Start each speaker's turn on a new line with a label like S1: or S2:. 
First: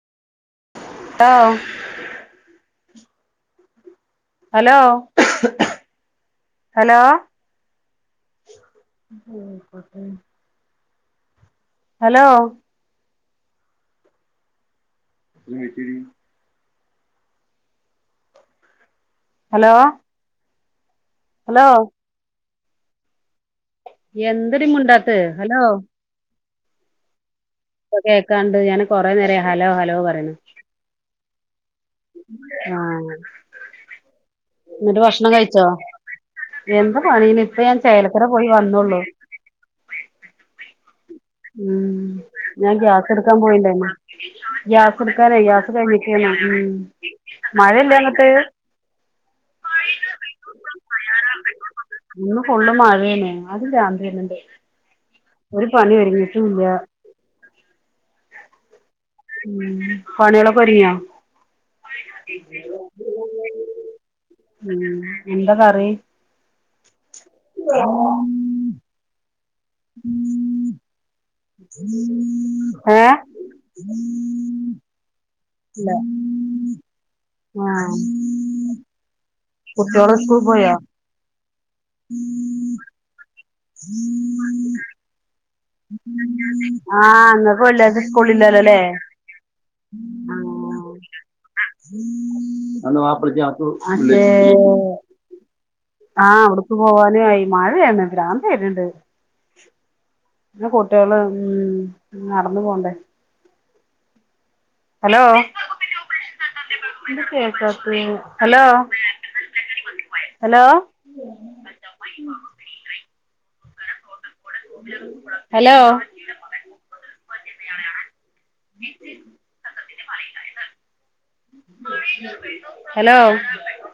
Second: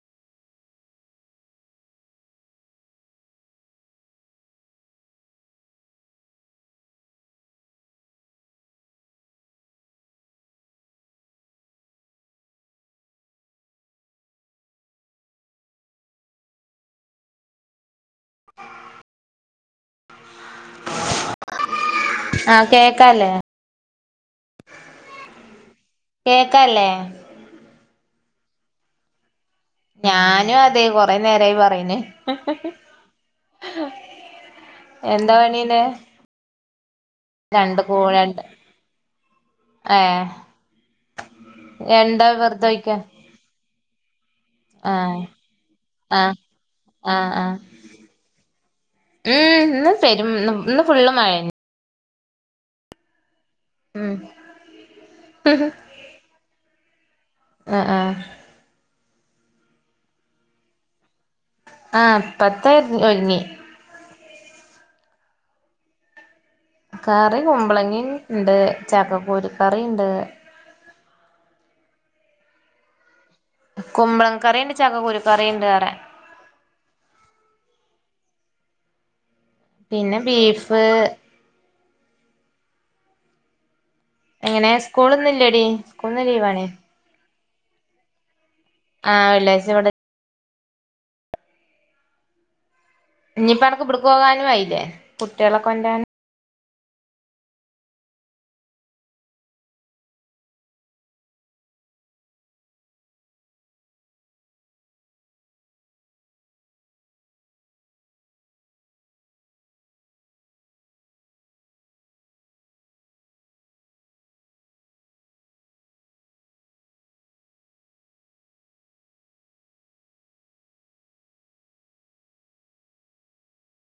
S1: ട്ടാ hello hello നോക്കട്ടെ hello [unintelligible] hello? Hello
S2: ആ കേക്കല്ലേ?
S1: എന്തടി മുണ്ടാത്തേ ഹലോ?
S2: കേക്കാല്ലേ?
S1: ഇപ്പ കേക്കാണ്ട് ഞാന് കുറേ നേരായി ഹലോ ഹലോ പറയണ്
S2: [unintelligible] കുറെ നേരായി പറയുന്ന്
S1: ആഹ് എന്നിട്ട്
S2: എന്താ
S1: ഭക്ഷണം കഴിച്ചോ?
S2: പണീടെ
S1: എന്ത് പണീന ഇപ്പ ഞാൻ
S2: രണ്ട്
S1: ചേലക്കര പോയി വന്നോള്ളു
S2: ആഹ്
S1: ഉം ഞാൻ
S2: വെറുതൊഴിക്കാ
S1: ഗ്യാസ് എടുക്കാൻ പോയിണ്ടായിരുന്നു.
S2: ആഹ്
S1: ഗ്യാസ്ടുക്കാനായി ഗ്യാസ് കഴിഞ്ഞേക്കാണ്,
S2: ആഹ്
S1: ഉം
S2: ആഹ് ആഹ്
S1: മഴയില്ലാ ഇങ്ങക്ക്?
S2: ഉം ഇന്ന് പെരും ന്ന് ഇന്ന് ഫുള്ള് മഴയന്നെ
S1: ഇന്ന് ഫൂള് മഴേനെ അത് ഭ്രാന്ത്
S2: ഉം
S1: വരുന്നുണ്ട് ഒരു പണി ഒതുങ്ങിട്ടും ഇല്ല.
S2: ആഹ് ആഹ്
S1: ഉം പണികൾ ഒക്കെ ഒതുങ്ങിയ.
S2: ആ പത്തര ഒരുങ്ങി
S1: ഉം എന്താ കറി?
S2: കറി കുമ്പളങ്ങി ഉണ്ട് ചാക്കകുരു കറി ഉണ്ട്.
S1: ഏഹ്
S2: കുമ്പളം കറിയുണ്ട് ചക്കകുരു
S1: ല്ലേ ആഹ് കുട്ട്യോള്
S2: പിന്നെ
S1: സ്കൂളിൽ പോയോ
S2: ബീഫ്
S1: [unintelligible] [unintelligible]
S2: എങ്ങനെ സ്കൂളിന്ന് ഇല്ലെടി
S1: ആഹ് ഇന്നപ്പം വെള്ളിയാഴ്ച സ്കൂളില്ലല്ലോല്ലേ
S2: ആ വെള്ളിഴ്ച ഇവിടെ
S1: ഹലോ [unintelligible]
S2: ഇനിയിപ്പ അനക്ക് ഇവിടക്ക്
S1: അതെ
S2: പോകാനും ആയില്ലേ കുട്ടികളെ കൊണ്ടരാൻ
S1: ആഹ് അവിടക്ക് പോവാനുയി മഴയാണ് ഭ്രാന്ത് വെരന്ന്ണ്ട് ഇന്ന് കുട്ട്യോള് ഉം നടന്നു പോണ്ടേ ഹലോ ന്താ കേൾക്കാത്തത് ഹലോ ഹലോ ഹലോ [unintelligible] ഹലോ